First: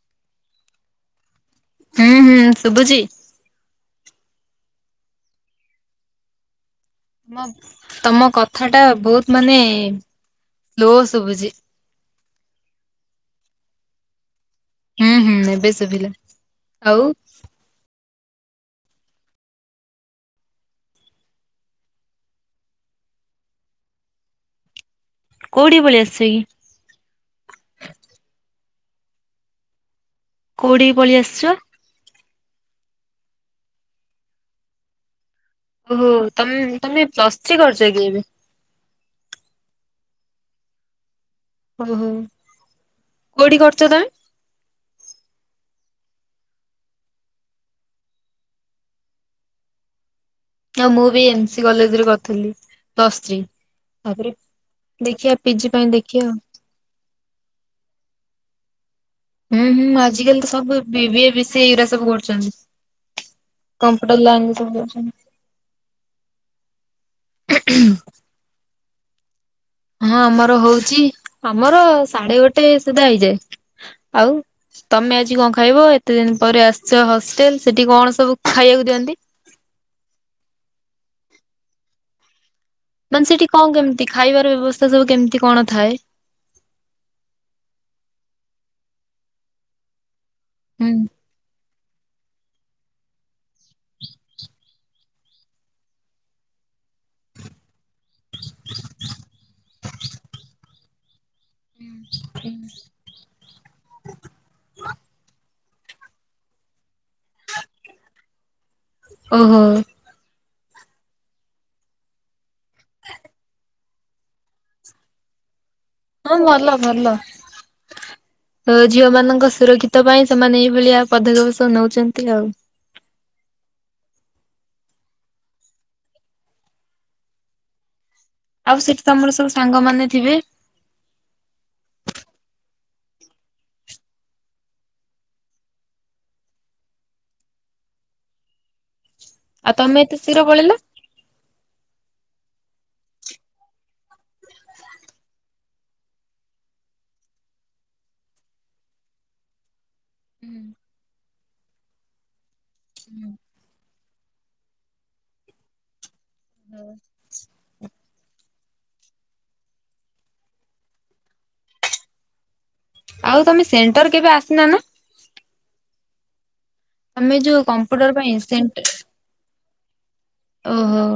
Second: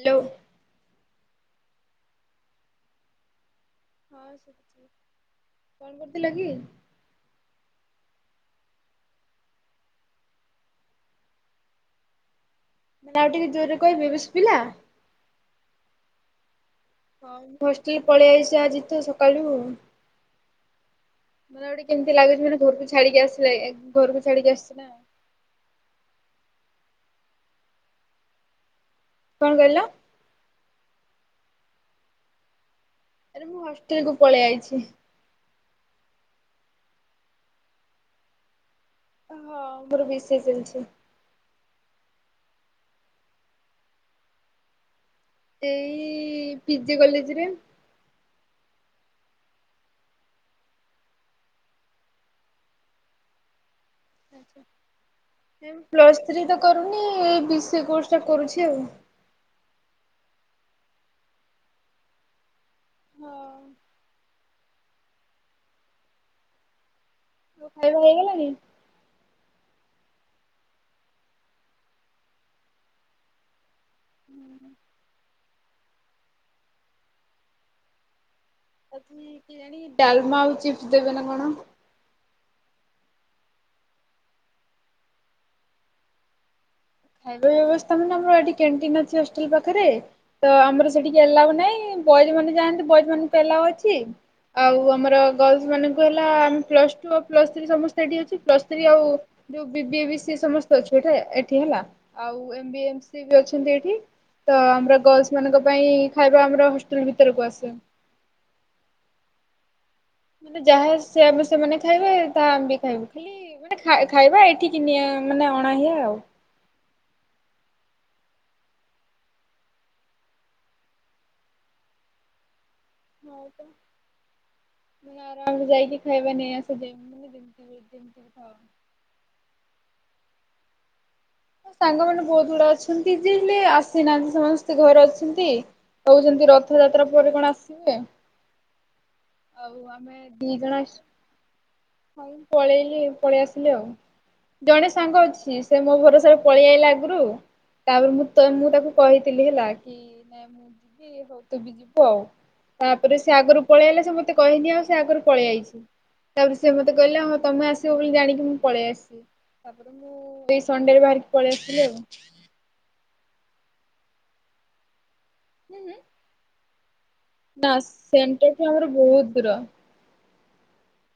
Hello. ହୁଁ ହୁଁ ଶୁଭୁଛି। ହଁ ଶୁଭୁଛି କଣ କରୁଥିଲ କି? ତମ ତମ କଥା ଟା ବହୁତ ମାନେ ଲୋ ଶୁଭୁଛି। ଆଉ ଟିକେ ଜୋରରେ କହିବି ଏବେ ଶୁଭିଲା? ହୁଁ ହୁଁ ଏବେ ଶୁଭିଲା। ଆଉ ହଁ ମୁଁ ହଷ୍ଟେଲ୍ ପଳେଇ ଆଇସି ଆଜି ତ ସକାଳୁ। ମାନେ ଗୋଟେ କେମିତି ଲାଗୁଛି ମାନେ ଘରକୁ ଛାଡିକି ଆସିଲେ ଘରକୁ ଛାଡିକି ଆସିଛି ନାଁ। କୋଉଠିକି ପଳେଇ ଅସିବେ କି? କଣ କହିଲ? କୋଉଠି କି ପଳେଇ ଆସିଛ? ଆରେ ମୁଁ ହଷ୍ଟେଲ୍ କୁ ପଳେଇଆଇଛି। ଓ ହୋ ତମ ତମେ ପ୍ଲସ ଥ୍ରି କରୁଛ କି ଏବେ? ହଁ ମୋର ବିଷୟ ଚାଲିଛି। ଓ ହୋ କୋଉଠି କରୁଚ ତମେ? ଏଇ ପିଜି କଲେଜ୍ ରେ। ହଁ ମୁଁ ବି ଏମସି କଲେଜ୍ ରେ କରୁଥିଲି ପ୍ଲଶ୍ ଥ୍ରୀ। ତାପରେ ଦେଖିବା ପିଜି ଆଚ୍ଛା ପାଇଁ ପ୍ଳଶ୍ ଦେଖିବା ଆଉ। ଥ୍ରି ତ କରୁନି ବିସିଏ କୋର୍ସ ଟା କରୁଛି ଆଉ। ହୁଁ ହୁଁ ଆଜିକାଲି ତ ସବୁ ବିିବିଏ ବିଶିଏ ଏରା ସବୁ କରୁଛନ୍ତି। ହଁ ଆଉ କମ୍ପ୍ୟୁଟର୍ ଲାଇନ୍ ରେ ସବୁ ଯାଉଛନ୍ତି। ବୋଉ ଖାଇବାକୁ ହେଇଗଲାଣି? ହଁ ଆମର ହଉଛି ଆମର ସାଢେ ଗୋଟେ ସୁଧା ହେଇଯାଏ। ଆଉ ତମେ ଆଜି କଣ ଖାଇବ ଏତେ ଦିନ ପରେ ଆସିଛ ହଷ୍ଟେଲ୍ ସେଠି କଣ ସବୁ ଖାଇବାକୁ ଆଜି ଦିଅନ୍ତି। କେଜାଣି ଡାଲମା ଆଉ ଚିପ୍ସ ଦେବେ ନା କଣ? ମାନେ ସେଠି କଣ କେମିତି ଖାଇବାର ବ୍ୟବସ୍ଥା ସବୁ କେମିତି କଣ ଥାଏ? ଖାଇବା ବ୍ୟବସ୍ଥା ମାନେ ଆମର ଏଠି କ୍ୟାଣ୍ଟିନ ଅଛି ହଷ୍ଟେଲ ପାଖରେ। ତ ଆମର ହୁଁ ସେଠି ଆଲାଉ ନାଇଁ ବଏଜ ମାନେ ଯାଆନ୍ତି ବଏଜ୍ ମାନଙ୍କୁ ଏଲାଉ ଅଛି। ଆଉ ଆମର ଗର୍ଲସ ମାନଙ୍କୁ ହେଲା ଆମେ ପ୍ଲସ୍ ଟୁ ଆଉ ପ୍ଲସ୍ ଥ୍ରୀ ସମସ୍ତ ସେଠି ଅଛି ପ୍ଲସ୍ ଥ୍ରୀ ଆଉ ଯୋଉ ବି ବି ଏ ବି ସି ଏ ସମସ୍ତେ ଅଛୁ ଏଠି ହେଲା ଏଠି ହେଲା। ଆଉ ଏମ ବି ଏ, ଏମ ସିଏ ବି ଅଛନ୍ତି ଏଠି। ତ ଆମର ଗର୍ଲସ ମାନଙ୍କ ପାଇଁ ଖାଇବା ଆମର ହସ୍ ଟେଲ ଭିତରକୁ ଆସେ। ଓହୋ। ମାନେ ଯାହା ସେ ଆମେ ସେମାନେ ଖାଇବେ, ତାହା ଆମେ ବି ଖାଇବୁ ଖାଲି ଲି ମାନେ ଖାଇ ଖାଇବା ଏଠିକି ନିଏ ମାନେ ଅଣାହୁଏ ଆଉ। ଭଲ ଭଲ। ତ ଝିଅ ମାନଙ୍କ ସୁରକ୍ଷିତ ପାଇଁ ସେମାନେ ଏଇଭଳିଆ ପଦକ୍ଷେପ ସବୁ ନଉଛନ୍ତି ଆଉ। ହଁ ପା ମ ଆରାମରେ ଯାଇକି ଖାଇବା ନେଇ ଆସୁ ଦେ [unintelligible] ଆଉ ସେଠି ତମର ସବୁ ସାଙ୍ଗମାନେ ଥିବେ? ସାଙ୍ଗମାନେ ବହୁତ ଗୁଡେ ଅଛନ୍ତି ଯେ ହେଲେ ଆସିନାହାନ୍ତି ସେମାନେ ସ ଘରେ ଅଛନ୍ତି। କହୁଛନ୍ତି ରଥଯାତ୍ରା ପରେ କଣ ଆସିବେ। ଆଉ ତମେ ଏତେ ଆମେ ଶୀଘ୍ର ଦି ପଳେଇଲ। ଜଣ ଆ ପଳେଇଲି ପଳେଇ ଆସିଲି ଆଉ। ଜଣେ ସାଙ୍ଗ ଅଛି ସେ ମୋ ଭରସାରେ ପଳେଇଆଇଲା ଆଗରୁ। ତାପରେ ମୁଁ ତ ମୁଁ ତାକୁ କହିଥିଲି ହେଲା କି ନାଇଁ ମୁଁ ଯିବି, ହଉ ତୁ ବି ଯିବୁ ଆଉ। ତାପରେ ସେ ଆଗରୁ ପଳେଇ ଆଇଲା ସେ ମତେ କହିନି ଆଉ ସେ ଆଗରୁ ପଳେଇଆଇଚି। ସେ ମତେ କହିଲା ହଁ ତମେ ଆସିବ ବୋଲି ଜାଣିକି ମୁଁ ପଳେଇ ଆସିଲି। ତାପରେ ମୁଁ ଏଇ ସଣ୍ଡେରେ ବାହାରିକି ପଳେଇ ଆସିଲି ଆଉ। ଆଉ ତମେ ସେଣ୍ଟର କେବେ ଆସିନ ନା? ହୁଁ ହୁଁ। ଆମେ ଯୋଉ କମ୍ପ୍ୟୁଟର ପାଇଁ ସେଣ୍ଟରଠୁ ଇସେଣ୍ଟ ଆମର ବହୁତ ଦୂର ଓହୋ।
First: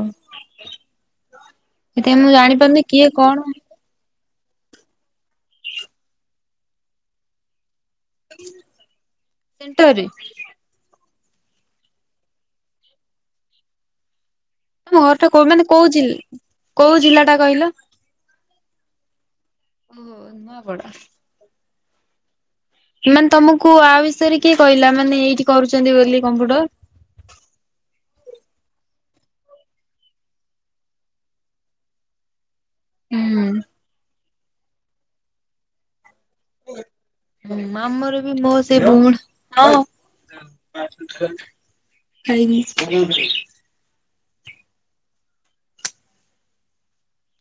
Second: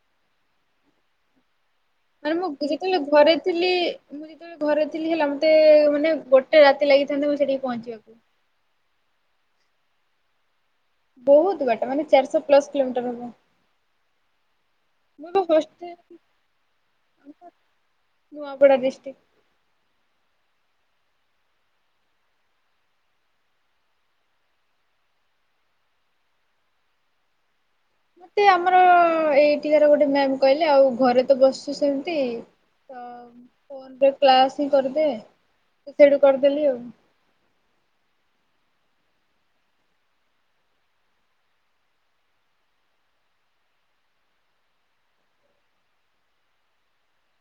ସେଥିପାଇଁ ମୁଁ ମାନେ ଜାଣିପାରୁନି ଯେତେବେଳେ କିଏ ଘରେ କଣ। ଥିଲି ମୁଁ ଯେତେବେଳେ ଘରେ ଥିଲି ହେଲା ମତେ ମାନେ ଗୋଟେ ରାତି ଲାଗିଥାନ୍ତା ମୁଁ ସେଠିକି ପହଞ୍ଚିବାକୁ। ସେଣ୍ଟରରେ? ବହୁତ ବାଟ ମାନେ ଚାରିଶ ପ୍ଲସ କିଲୋମିଟର ହବ। ତମ ଘରଟା ମୁଁ ଏବେ କୋ ମାନେ କୋଉ ହଷ୍ଟେଲ ଜି କୋଉ ଜିଲ୍ଲା ଟା କହିଲ? ନୂଆପଡ଼ା ଡିଷ୍ଟିକ୍। ଓହୋ ନୂଆପଡ଼ା। ମାନେ ତମକୁ ଆ ବିଷୟରେ କିଏ କହିଲା ମାନେ ଏଇଠି କରୁଛନ୍ତି ବୋଲି କମ୍ପ୍ୟୁଟର। ସିଏ ଆମର ଏଇଠିକାର ଗୋଟେ ମ୍ୟାାମ କହିଲେ ଆଉ ଘରେ ତ ବସଛୁ ସେମିତି ତ ହୁଁ ଫୋନରେ କ୍ଲାସ ହିଁ କରିଦେ, ମୁଁ ସେଇଠୁ କରିଦେଲି ଆଉ। ହୁଁ। ଆମର ବି ମୋ ସେ ଭଉଣୀ, ହଁ। ଖାଇବି। [unintelligible]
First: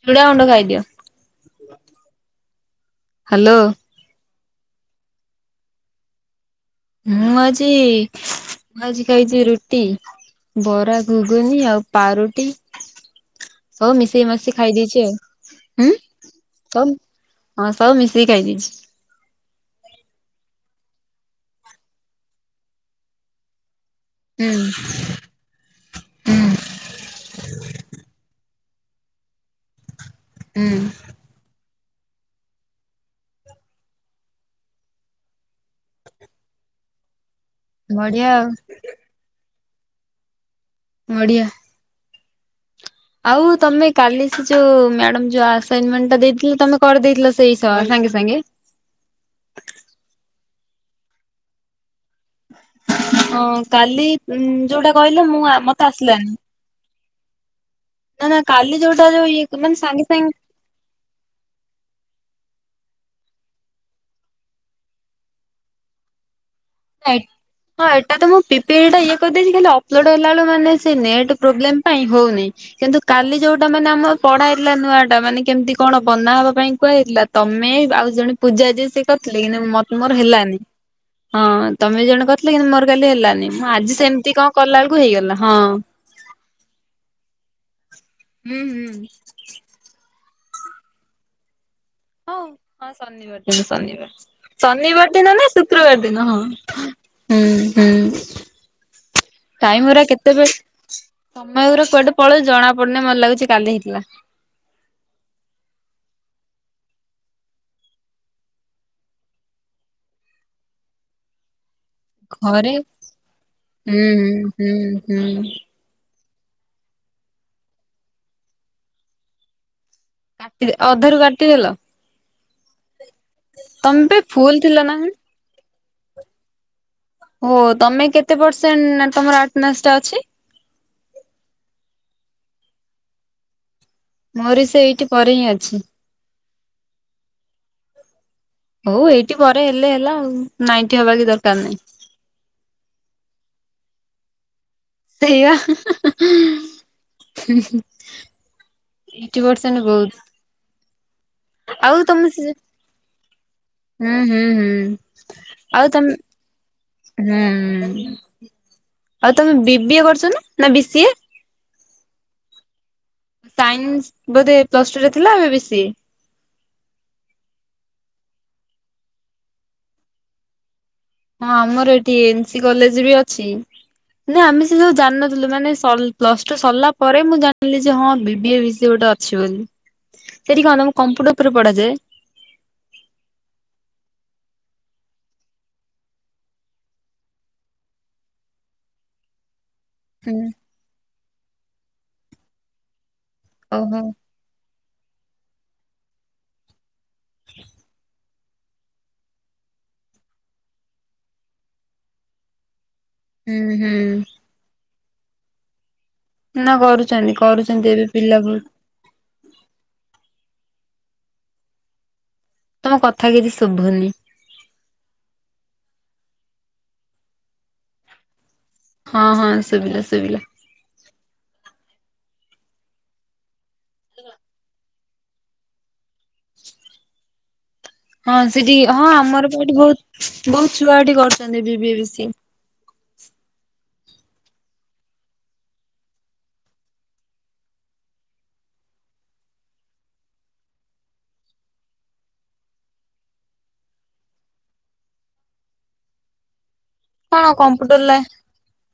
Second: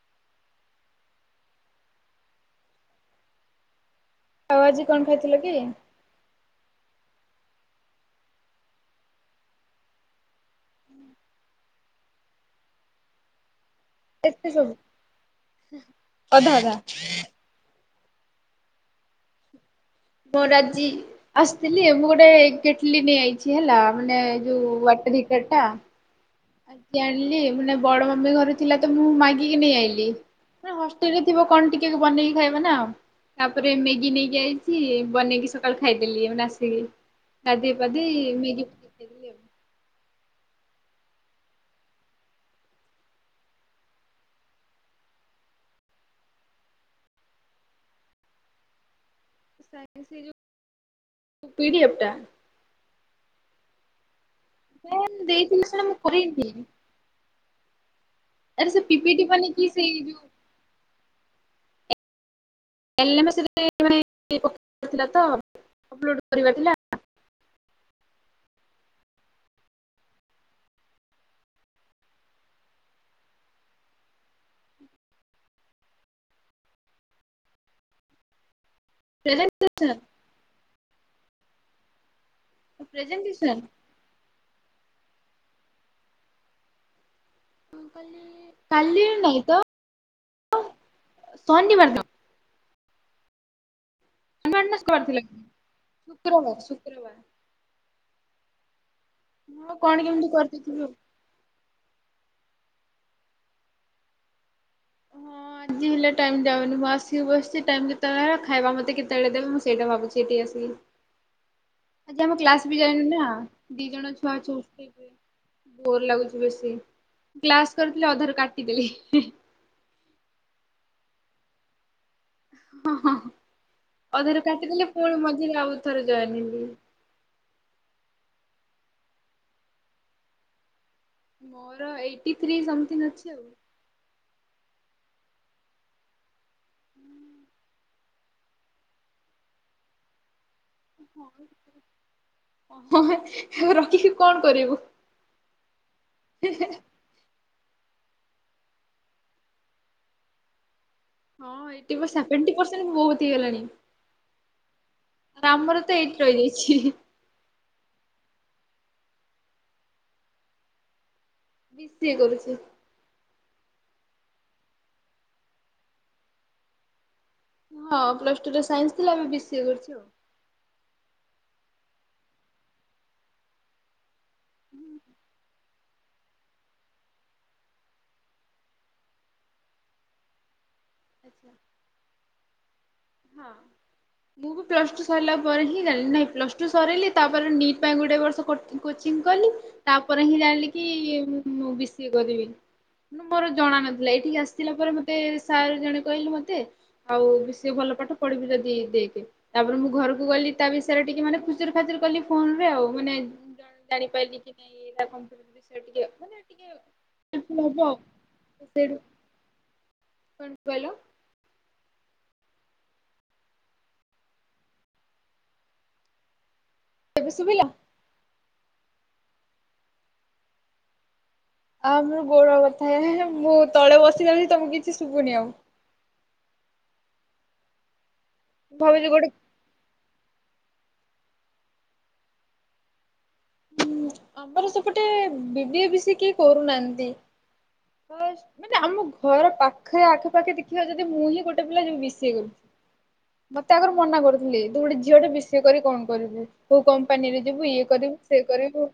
ଚୁଡ଼ାଗୁଣ୍ଡ ଖାଇଦିଅ। ହ୍ୟାଲୋ। ଆଉ ଆଜି କଣ ଖାଇଥିଲ କି? ମୁଁ ଆଜି ମୁଁ ଆଜି ଖାଇଛି ରୁଟି। ବରା, ଘୁଘୁନି ଆଉ ପାରୁଟି। ସବୁ ମିଶେଇ ଏତେ ମାସିକି ସବୁ ଖାଇ ଦେଇଚି ଆଉ। ଉଁ। [unintelligible] ଅଧା ଅଧା ହଁ ସବୁ ମିଶେଇକି ଖାଇଦେଇଚି। ମୋ ଆଜି ଆସିଥିଲି ମୁଁ ଗୋଟେ କେଟଲି ନେଇ ଆଇଚି। ଚି ହେଲା ମାନେ ଯୋଉ ହୁଁ ୱାଟର ହିଟର ଟା। ହୁଁ ଆଜି ଜାଣିଲି। ମାନେ ବଡ ମମି ଘରେ ଥିଲା ତ ମୁଁ ମାଗିକି ନେଇ ଆଇଲି। ମାନେ ହୁଁ ହଷ୍ଟେଲରେ ଥିବ କଣ ଟିକେ ବନେଇକି ଖାଇବା ନା। ତାପରେ ମ୍ୟାଗି ନେଇକି ଆଇଚି ବନେଇକି ସକାଳୁ ଖାଇଦେଲି ଏଉନା ଆସିକି। ଗାଧେଇ ପାଧେଇ ବଢିଆ ଆଉ ମ୍ୟାଗି ଖାଇଦେଲି ବଢ଼ିଆ। ଆଉ ତମେ କାଲି ସେ ଯୋଉ ମ୍ୟାଡ଼ାମ ଯୋଉ ଆସାଇନମେଣ୍ଟ ଟା ଦେଇଥିଲେ ତମେ କରିଦେଇଥିଲ ସେଇ ସ ସାଙ୍ଗେ ସାଙ୍ଗେ? କାଲି ସେଇ ଯୋଉ ପିଡିଏଫ ଟା? ହଁ କାଲି ଯୋଉଟା ମ୍ୟାମ୍ କହିଲେ ମୁଁ ଦେଇଥିଲେ ସେଟା ମତେ ମୁଁ ଆସିଲାନି। କରିନି ନା ନା ଆରେ କାଲି ସେ ଯୋଉଟା ପିପିଟି ଯଉ ଇଏ ବନେଇକି ମାନେ ସେଇ ସାଙ୍ଗେ ଯୋଉ ସାଙ୍ଗେ [unintelligible] [unintelligible] ହଁ ଏଟା ତ ମୁଁ ପିପିଇ ଟା ଇଏ କରିଦେଇଛି ଖାଲି ଅପଲୋଡ ହେଲା ବେଳୁ ମାନେ ସେ ନେଟ୍ ପ୍ରୋବ୍ଲେମ ପାଇଁ ହଉନି। କିନ୍ତୁ କାଲି ଯୋଉଟା ମାନେ ଆମ ପଢା ହେଇଥିଲା ନୂଆ ଟା, ମାନେ କେମିତି କଣ ବନା ହବା ପାଇଁ କୁହା ହେଇଥିଲା? ତମେ ଆଉ ଜଣେ ପୂଜା ଯେ ସିଏ କରିଥିଲେ ପ୍ରେଜେଣ୍ଟେସନ୍ କିନ୍ତୁ ମୋର ହେଲାନି? ହଁ ତମେ ଦି ଜଣେ କରିଥିଲ କିନ୍ତୁ ମୋର କାଲି ହେଲାନି। ପ୍ରେଜେଣ୍ଟେସନ୍ ମୁଁ ଆଜି ସେମିତି କଣ କଲା ବେଳକୁ ହେଇଗଲା ହଁ। ହୁଁ ହୁଁ କାଲି ନାଇଁ ତ। ଶନିବାର ନ। ହଁ ଶନିବାର ଦିନ ଶନିବାର। ନା ଶୁକ୍ରବାର ଶନିବାର ଦିନ ଥିଲା। ନା ଶୁକ୍ରବାର ଦିନ ହଁ ଶୁକ୍ରବାର ଶୁକ୍ରବାର ହୁଁ ହୁଁ। ହଁ ଟାଇମ କଣ ଗୁରା କେମିତି କରିଦେଇଥିବି ଆଉ। କେତେବେଳେ ସମୟ ଗୁରା କୁଆଡେ ପଳଉଚି ଜଣା ପଡୁନି ମତେ ଲାଗୁଛି କାଲି ହେଇଥିଲା। ହଁ। ଆଜି ହେଲା ଟାଇମ୍ ଯାଉନି ବସି ବସି ଟାଇମ୍ କେତେବେଳେ ଖାଇବା ମତେ କେତେବେଳେ ଦେବେ ମୁଁ ସେଇଟା ଭାବୁଛି ଏଠିକି ଆସିକି? ଆ ଆମ କ୍ଲାସ ଘରେ ବି ଯାଇନି ନା ଦି ହୁଁ ଜଣ ଛୁଆ ଅଛୁ ହୁଁ ହୁଁ ଭୋର ଲାଗୁଛି ବେଶି କ୍ଲାସ୍ କରିଥିଲି ଅଧାରୁ କାଟିଦେଲି ହିଁ ହିଁ। ଅଧାରୁ କାଟିଦେଲ? ଓହୋ ତମେ ପା ଅଧାରୁ ଫୁଲ ଥିଲ କାଟିଦେଲି ନା କଣ? ପୁଣି ମଝିରେ ଆଉ ଥରେ ଜଏନ ହେଲି। ଓ ତମେ କେତେ ପରସେଣ୍ଟ ତମ ଆଟନାସ୍ ଟା ଅଛି? ମୋର ଏଇଟି ଥ୍ରୀ ସମଥିଙ୍ଗ ଅଛି ଆଉ। ମୋର ବି ସେ ଏଇଟି ପରେ ହିଁ ଅଛି। ହଉ ଏଇଟି ପରେ ହେଲେ ହେଲା ଆଉ ନାଇଁଟି ହବା କିଛି ଦରକାର ନାହିଁ। ହଁ - ହେଁ ରଖିକି କଣ କରିବୁ? ସେଇଆ ହେଁ ହେଁ। ହେଁ ହେଁ। ହୁଁ ହୁଁ ଏଇଟି ପରସେଣ୍ଡ ବହୁତ୍। ହଁ ଏଇଟି କୁ ସେ ସେଭେଣ୍ଟି ପରସେଣ୍ଟ ବହୁତ୍ ହେଇଗଲାଣି। ହୁଁ ହୁଁ ହୁଁ ଆମର ଆଉ ତ ତମେ ଏଇଟି ରହିଯାଇଛି। ହୁଁ ଆଉ ତମେ ବିି ବି ଏ କରୁଛନା ନା ବି ସି ଏ? ବି ସି ଏ କରୁଛି। ସାଇନ୍ସ ବୋଧେ ପ୍ଲସ ଟୁ ରେ ଥିଲା ଏ ବି ସି ଏ? ହଁ ପ୍ଲସ ଟୁ ରେ ସାଇନ୍ସ ଥିଲା ଏବେ ବି ସି ଏ କରୁଚି ଆଉ। ହଁ ଆମର ଏଠି ଏନ୍ ସି କଲେଜ ବି ଅଛି ନା ଆମେ ସେ ଯୋଉ ଜାଣିନଥିଲୁ ମାନେ ସ ପ୍ଲସ ଟୁ ସରିଲା ପରେ ମୁଁ ଜାଣିଲି ଯେ ହଁ ବିି ବି ଏ, ବି ସି ଏ ଗୋଟେ ଅଛି ବୋଲି ସେଠି କଣ କମ୍ପୁଟର ଆଚ୍ଛା ଉପରେ ପଢ଼ାଯାଏ? ହଁ। ମୁଁ ବି ପ୍ଲସ ଟୁ ସରିଲା ପରେ ହିଁ ଜାଣିଲି ନାହିଁ ପ୍ଲସ୍ ଟୁ ସରେଇଲି ତାପରେ ନିଟ୍ ପାଇଁ ଗୋଟେ ଏ ବର୍ଷ କ କୋଚିଂ କଲି ତାପରେ ହୁଁ ହିଁ ଜାଣିଲି କି ମୁଁ ବି ସି ଏ କରିବି। ମୋର ଜଣା ଓହୋ ନଥିଲା ଏଇଠିକି ଆସିଲା ପରେ ମତେ ସାର୍ ଜଣେ କହିଲେ ମତେ ଆଉ ସେ ଭଲ ପଢ଼ିବୁ ଯଦି ଦେଇକି। ତାପରେ ମୁଁ ଘରକୁ ଗଲି ତା ବିଷୟରେ ଟିକେ ମାନେ ଖୁଚୁରୁ ଖାଚୁରୁ କଲି ଫୋନ ରେ ଆଉ ମାନେ ହୁଁ ହୁଁ ଜାଣି ପାରିଲି କି ନାଇଁ ଏଡ଼ା କମ୍ପ୍ୟୁଟର ବିଷୟରେ ଟିକେ ମାନେ ଟିକେ ନା କରୁଛନ୍ତି କରୁଛନ୍ତି ଏବେ ପିଲା ବହୁତ। ସରି କଣ କହିଲ? ତମ କଥା କିଛି ଶୁଭୁନି। ଏବେ ଶୁଭିଲା? ହଁ ହଁ ଶୁଭିଲା ଶୁଭିଲା। ଆ ମୋର ଗୋଡ଼ ବଥା ହେଁ ମୁଁ ତଳେ ବସି ଯାଉଛି ତମକୁ କିଛି ଶୁଭୁନି ଆଉ। ହଁ ସେଠି ହଁ ଭାବୁଛି ଗୋଟେ ଆମର ବା ଏଠି ବହୁତ ବହୁତ ଛୁଆ ଏଠି କରୁଛନ୍ତି ବି ବି ଏ, ବି ସି ଏ। ଆମର ସେପଟେ ବି ବି ଏ, ବି ସି ଏ କିଏ କରୁନାହାନ୍ତି। ମାନେ ଆମ ଘର ପାଖେ ଆଖପାଖେ ଦେଖିବା ଯଦି ମୁଁ ହିଁ ଗୋଟେ ପିଲା ଯିଏ ବି ସି ଏ କରୁଛି। ମତେ ଆଗରୁ ମନା କରୁଥିଲେ ତୁ ଗୋଟେ ଝିଅ ଟେ ବି ସି ଏ କରିକି କଣ କରିବୁ [unintelligible] କମ୍ପାନୀରେ କଣ ଯିବୁ ଇଏ କମ୍ପୁଟର ଲା କରିବୁ ସେ କରିବୁ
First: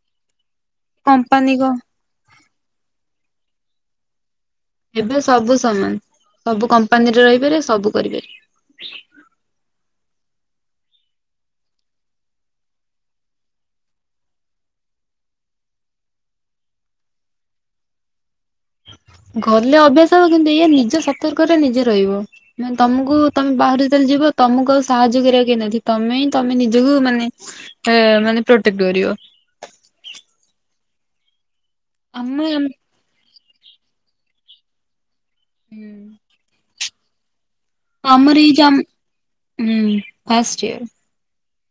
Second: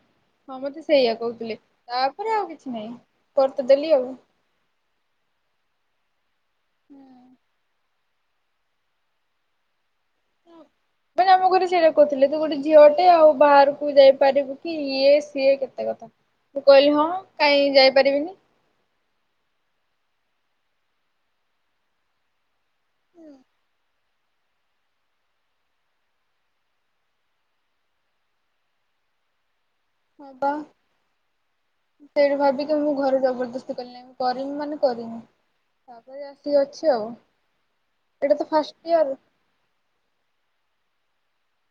ହଁ ମତେ ସେଇଆ କମ୍ପାନୀ କହୁଥିଲେ କ ତ ତାପରେ ଆଉ କିଛି ନାହିଁ କରିତ ଦେଲି ଆଉ। ଏବେ ସବୁ ସମାନ ସବୁ କମ୍ପାନୀରେ ରହିପାରିବେ ସବୁ କରିବେ। ଆମ ଘରେ ସେଇଟା କହୁଥିଲେ ତୁ ଗୋଟେ ଝିଅଟେ ଆଉ ବାହାରକୁ ଯାଇପାରିବୁ କି ଇଏ ସିଏ କେତେ କଥା। ମୁଁ କହିଲି ହଁ କାହିଁ ଯାଇପାରିବିନି? ଗଲେ ଅଭ୍ୟାସ ହେବ କିନ୍ତୁ ଏଇ ନିଜ ସତର୍କ ରେ ନିଜେ ରହିବ। ତମକୁ ତମେ ବାହାରୁ ଚାଲିଯିବ ତମକୁ ଆଉ ସାହାଯ୍ୟ କରିବାକୁ କେହିଁ ନଥିବେ ତମେ ତମ ନିଜକୁ ମାନେ ଏ ମାନେ ପ୍ରୋଟେକ୍ଟ କରିବ। ହଁ ବା ସେଇଠୁ ଆମେ ଆମ ଭାବିକି ମୁଁ ଘରେ ଜବରଦସ୍ତି କଲିନାହିଁ। କରିନି ମାନେ କରିନି ତାପରେ ଆସିକି ଅଛି ଆଉ। ତ ଏଇଟା ଆମରି ଫାଷ୍ଟ ଜାମ ଇୟର ହୁଁ, ଫାଷ୍ଟ ଇୟର୍।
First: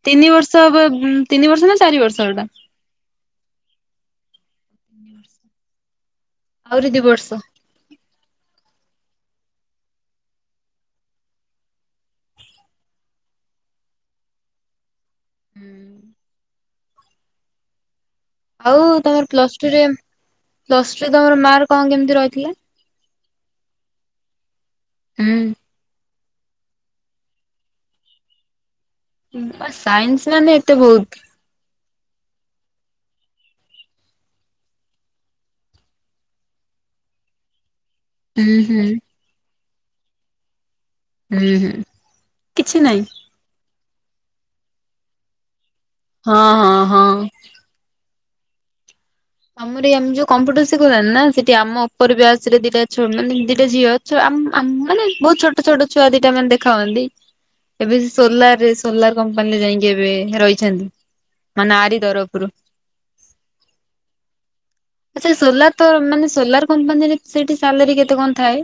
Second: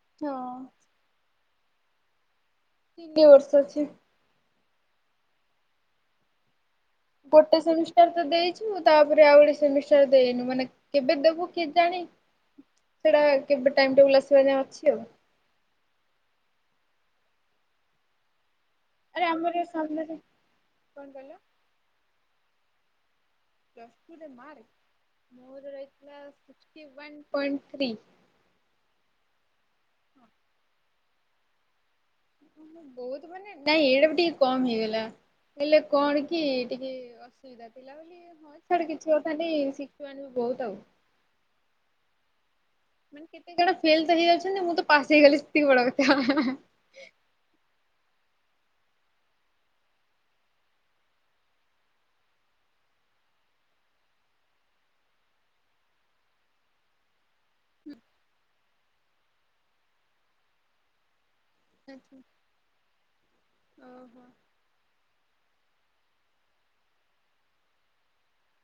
ତିନି ହଁ ବର୍ଷ ହବ ଉଁ, ତିନି ବର୍ଷ ନା ଚାରି ବର୍ଷ ଏଟା? ତିନି ବର୍ଷ ଅଛି। ନି ବର୍ଷ। ଆଉରି ଦି ବ ଗୋଟେ ସେମିଷ୍ ଷ୍ଟାର ତ ଦେଇଛି। ତାପରେ ଆଉ ଗୋଟେ ସେମିଷ୍ଟାର ଦେଇନୁ ମାନେ କେବେ ଦେବୁ କେଜାଣି। ସେଇଟା କେବେ ଟାଇମ୍ ଟେବୁଲ ଆସିବା ଯାଏ ଅଛି ଆଉ। ହୁଁ। ଆଉ ଆରେ ତୋମର ଆମର ପ୍ଲସ୍ ଟୁ ରେ ସାମ୍ନାରେ ପ୍ଲସ୍ ଟୁ କଣ ରେ କହିଲ ତୋମର ମାର୍କ କଣ କେମିତି ରହିଥିଲା? ପ୍ଲସ୍ ଟୁ ରେ ହୁଁ। ମାର୍କ ମୋର ରହିଥିଲା ସିକ୍ସଟି ୱାନ୍ ପଏଣ୍ଟ ଥ୍ରୀ। ମୋର ସାଇନ୍ସ ମାନେ ଏତେ ବହୁତ। ବହୁତ ମାନେ ନାଇଁ ଏଇଟା ବି ଟିକେ କମ ହେଇଗଲା। ହେଲେ କଣ କି ଟିକେ ଅସ ଅସୁବିଧା ଥିଲା ବୋଲି ହୁଁ ହଁ ହୁଁ ଛାଡ କିଛି ଅଟାବି ଶିଖିବାନି ବହୁତ ଆଉ। ହୁଁ, ହୁଁ, କିଛି ନାଇଁ। ମାନେ କେତେ ଜଣ ଫେଲ୍ ତ ହେଇ ଯାଉଛନ୍ତି। ମୁଁ ତ ପାସ୍ ହେଇଗଲି ସେତିକି ବଡ ହଁ କଥା। ହଁ ହଁ। ଆମର ଏଇ ଯୋଉ କମ୍ପୁଟର ଶିଖୁିଚନ୍ତି ନା ସେଠି ଆମ ଉପର ବ୍ୟାଚ୍ ରେ ଦିଟା ଛୁ ମାନେ ଦିଟା ଝିଅ ଛ ଆମ ଆମ ମାନେ ବହୁତ ଛୋଟ ଛୋଟ ଛୁଆ ଦିଟା ମାନେ ଦେଖା ହୁଅନ୍ତି। ଏବେ ସୋଲାରରେ ସୋଲାର କମ୍ପାନୀରେ ଯାଇକି ଏବେ ରହିଛନ୍ତି। ମାନେ ଆରି ତରଫରୁ। ଓହୋ। ଆ ସେଇ ସୋଲାର ତ ମାନେ ସୋଲାର କମ୍ପାନୀରେ ସେଠି ସାଲେରୀ କେତେ କଣ ଥାଏ?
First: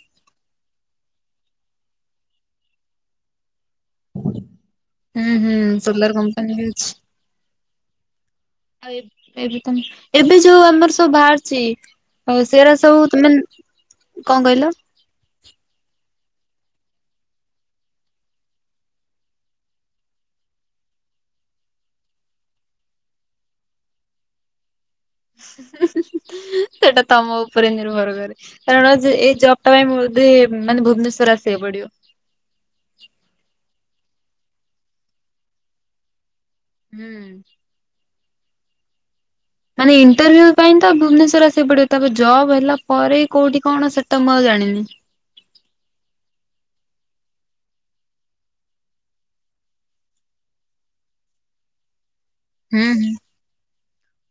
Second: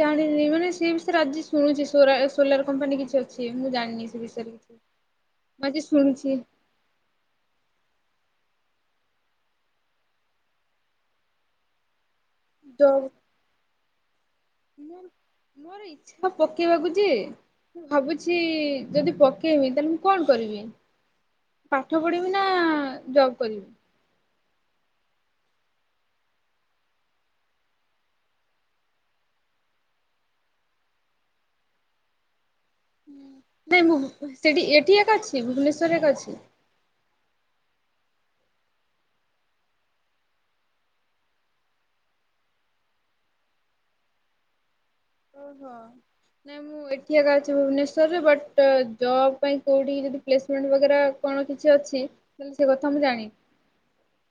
ଜାଣିନି ମାନେ ସେ ବିଷୟରେ ଆଜି ଶୁଣୁଛି ସୋରା ସୋଲାର କମ୍ପାନୀ କିଛି ଅଛି ମୁଁ ଜାଣି ନି ସେ ବିଷୟରେ କିଛି। ମୁଁ ଆଜି ଶୁଣୁଛି। ହେଲ୍ସ ଆଉ ଏ ଏବେ ତୋମ ଏବେ ଯୋଉ ଆମର ସବୁ ବାହାରଛି। ଆଉ ସେରା ସବୁ ତୁ ମାନ, କଣ କହିଲ? ମୋ ମୋର ଇଚ୍ଛା ପକେଇବାକୁ ଯେ। ମୁଁ ଭାବୁଛି ଯଦି ପକେଇବି ତାହେଲେ ମୁଁ କଣ କରିବି? ପାଠ ପଢିବି ନା ଜବ୍ କରିବି? ସେଟା ତୋମ ଉପରେ ନିର୍ଭର କରେ। କାରଣ ଯେ ଏ ଜବ୍ ଟା ପାଇଁ ବୋଧେ ମାନେ ଭୁବନେଶ୍ଵର ଆସିବାକୁ ପଡିବ। ନାଇଁ ମୁଁ ସେଠି ଏଠି ଏକା ଅଛି ଭୁବନେଶ୍ୱର ଏକା ଅଛି। ହୁଁ। ମାନେ ଇଣ୍ଟରଭ୍ୟୁ ପାଇଁ ତ ଭୁବନେଶ୍ୱର ଆସିବାକୁ ପଡିବ। ତାପରେ ଜବ୍ ହେଲା ପରେ କୋଉଠି କଣ ସେଟା ମୁଁ ଆଉ ଜାଣିନି। ଓ ହୋ ନାଇଁ ମୁଁ ମୁଁ ଏଠି ଏକା ଅଛି ଭୁବନେଶ୍ଵରରେ ବଟ୍ ଜବ୍ ପାଇଁ କୋଉଠି କି ଯଦି ପ୍ଲେସମେଣ୍ଟ ବଗେରା କଣ କିଛି ଅଛି। ତାହେଲେ ସେ ହଁ, କଥା ମୁଁ ହଁ, ଜାଣିନି।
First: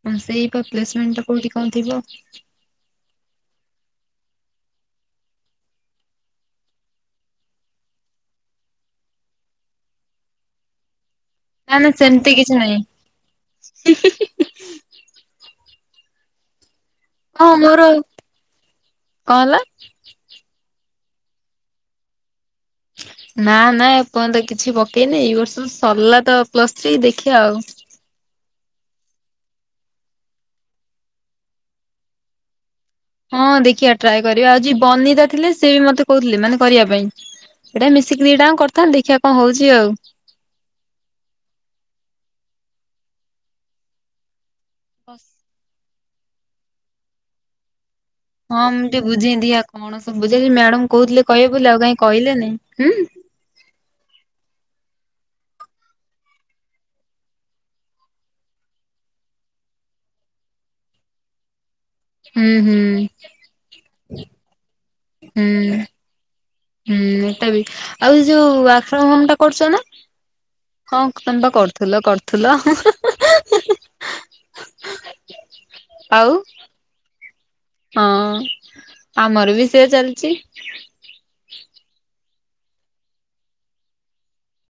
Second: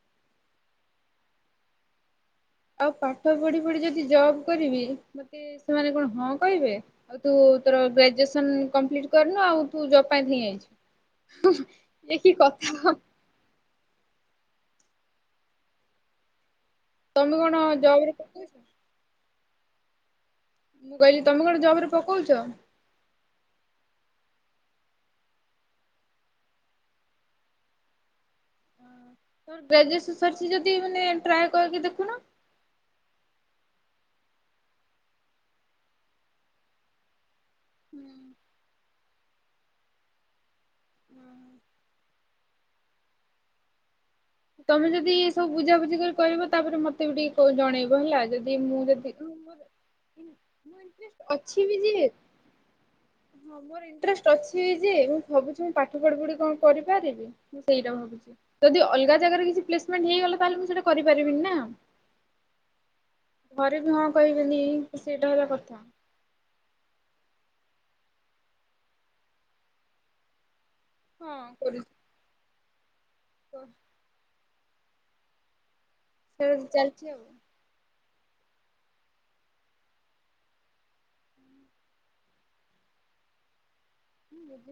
ହଁ ସେଇ କ- ପ୍ଲେସମେଣ୍ଟ ଟା କୋଉଠି କଣ ଥିବ ଆଉ ପାଠ ପଢି ପଢି ଯଦି ଜବ୍ କରିବି ମୋତେ ସେମାନେ କଣ ହଁ କହିବେ? ଆଉ ତୁ ତୋର ଗ୍ରାଜୁଏସନ କମ୍ପ୍ଲିଟ କରିନୁ ଆଉ ତୁ ଜବ୍ ପାଇଁ ଧାଇଁ ଆଇଛୁ। ନା ନା ଏ କି ସେମିତି କିଛି କଥା। ନାହିଁ। ତମେ ହଁ କଣ ମୋର, ଜବରେ ପକଉଛ? କଣ ହେଲା? ମୁଁ କହିଲି ତୋମେ କଣ ଜବ୍ ରେ ପକଉଛ? ନା ନା ଏପନ୍ତ କିଛି ପକେଇନି ଏଇ ବର୍ଷ ସରିଲା ତ ପ୍ଲସ୍ ଥ୍ରୀ ଦେଖିବା ଆଉ। ତୋର ଗ୍ରାଜୁଏସ ସରିଛି ଯଦି ମାନେ ଟ୍ରାଏ କରିକି ଦେଖୁନ। ହଁ ଦେଖିଆ ଟ୍ରାଏ କରିବା। ଆଉ ଯେ ବନିତା ଥିଲେ ସେ ବି ମୋତେ କହୁଥିଲେ ମାନେ କରିବା ପାଇଁ। ଏଟା ମିଶିକିରି ଦିଟାଙ୍କ କରିଥା ଦେଖିବା କଣ ହଉଛି ଆଉ। ତୋମେ ଯଦି ଏ ସବୁ ବୁଝାବୁଝି କରି କହିବ ତାପରେ ମୋତେ ବି ଟିକେ କ- ଜଣେଇବ ହେଲା। ଯଦି ହଁ ମୁଁ ଟିକେ ଯଦି [inaudible] ବୁଝେଇ ମୁଁ ଦିଆ କଣ ସବୁ ବୁଝେଇ ମ୍ୟାଡାମ କହୁଥିଲେ ଇଣ୍ଟରେଷ୍ଟ କହିବେ ଅଛି ବୋଲି ବି ଆଉ ଯେ କାହିଁ କହିଲେନି। ହୁଁ ହଁ ମୋର ଇଣ୍ଟରେଷ୍ଟ ଅଛି ଯେ। ମୁଁ ଭାବୁଛି ମୁଁ ପାଠ ପଢ଼ି ପଢି କଣ କରିପାରିବି? ମୁଁ ସେଇଟା ଭାବୁଛି ଯଦି ଅଲଗା ଜାଗାରେ କିଛି ପ୍ଲେସମେଣ୍ଟ ହେଇଗଲା ତାହେଲେ ମୁଁ ସେଇଟା କରିପାରିବିନିନା। ହୁଁ ହୁଁ। ଘରେ ବି ହଁ କହିବେନି। ସେଇଟା ହେଲା ହୁଁ। କଥା ହୁଁ ଏଟା ବି, ଆଉ ଯୋଉ ୱାର୍କ ଫ୍ରମ୍ ହୋମ ଟା କରୁଛ ନା? ହଁ ତମେ ବା କରୁଥିଲ କରୁଥିଲ ହେ ହେ ହେ ହେ। ହଁ। ଆଉ ଉଁ ଚାଲିଛି ଆଉ। ହଁ ଆମର ବି ସେୟା ଚାଲିଚି। [unintelligible]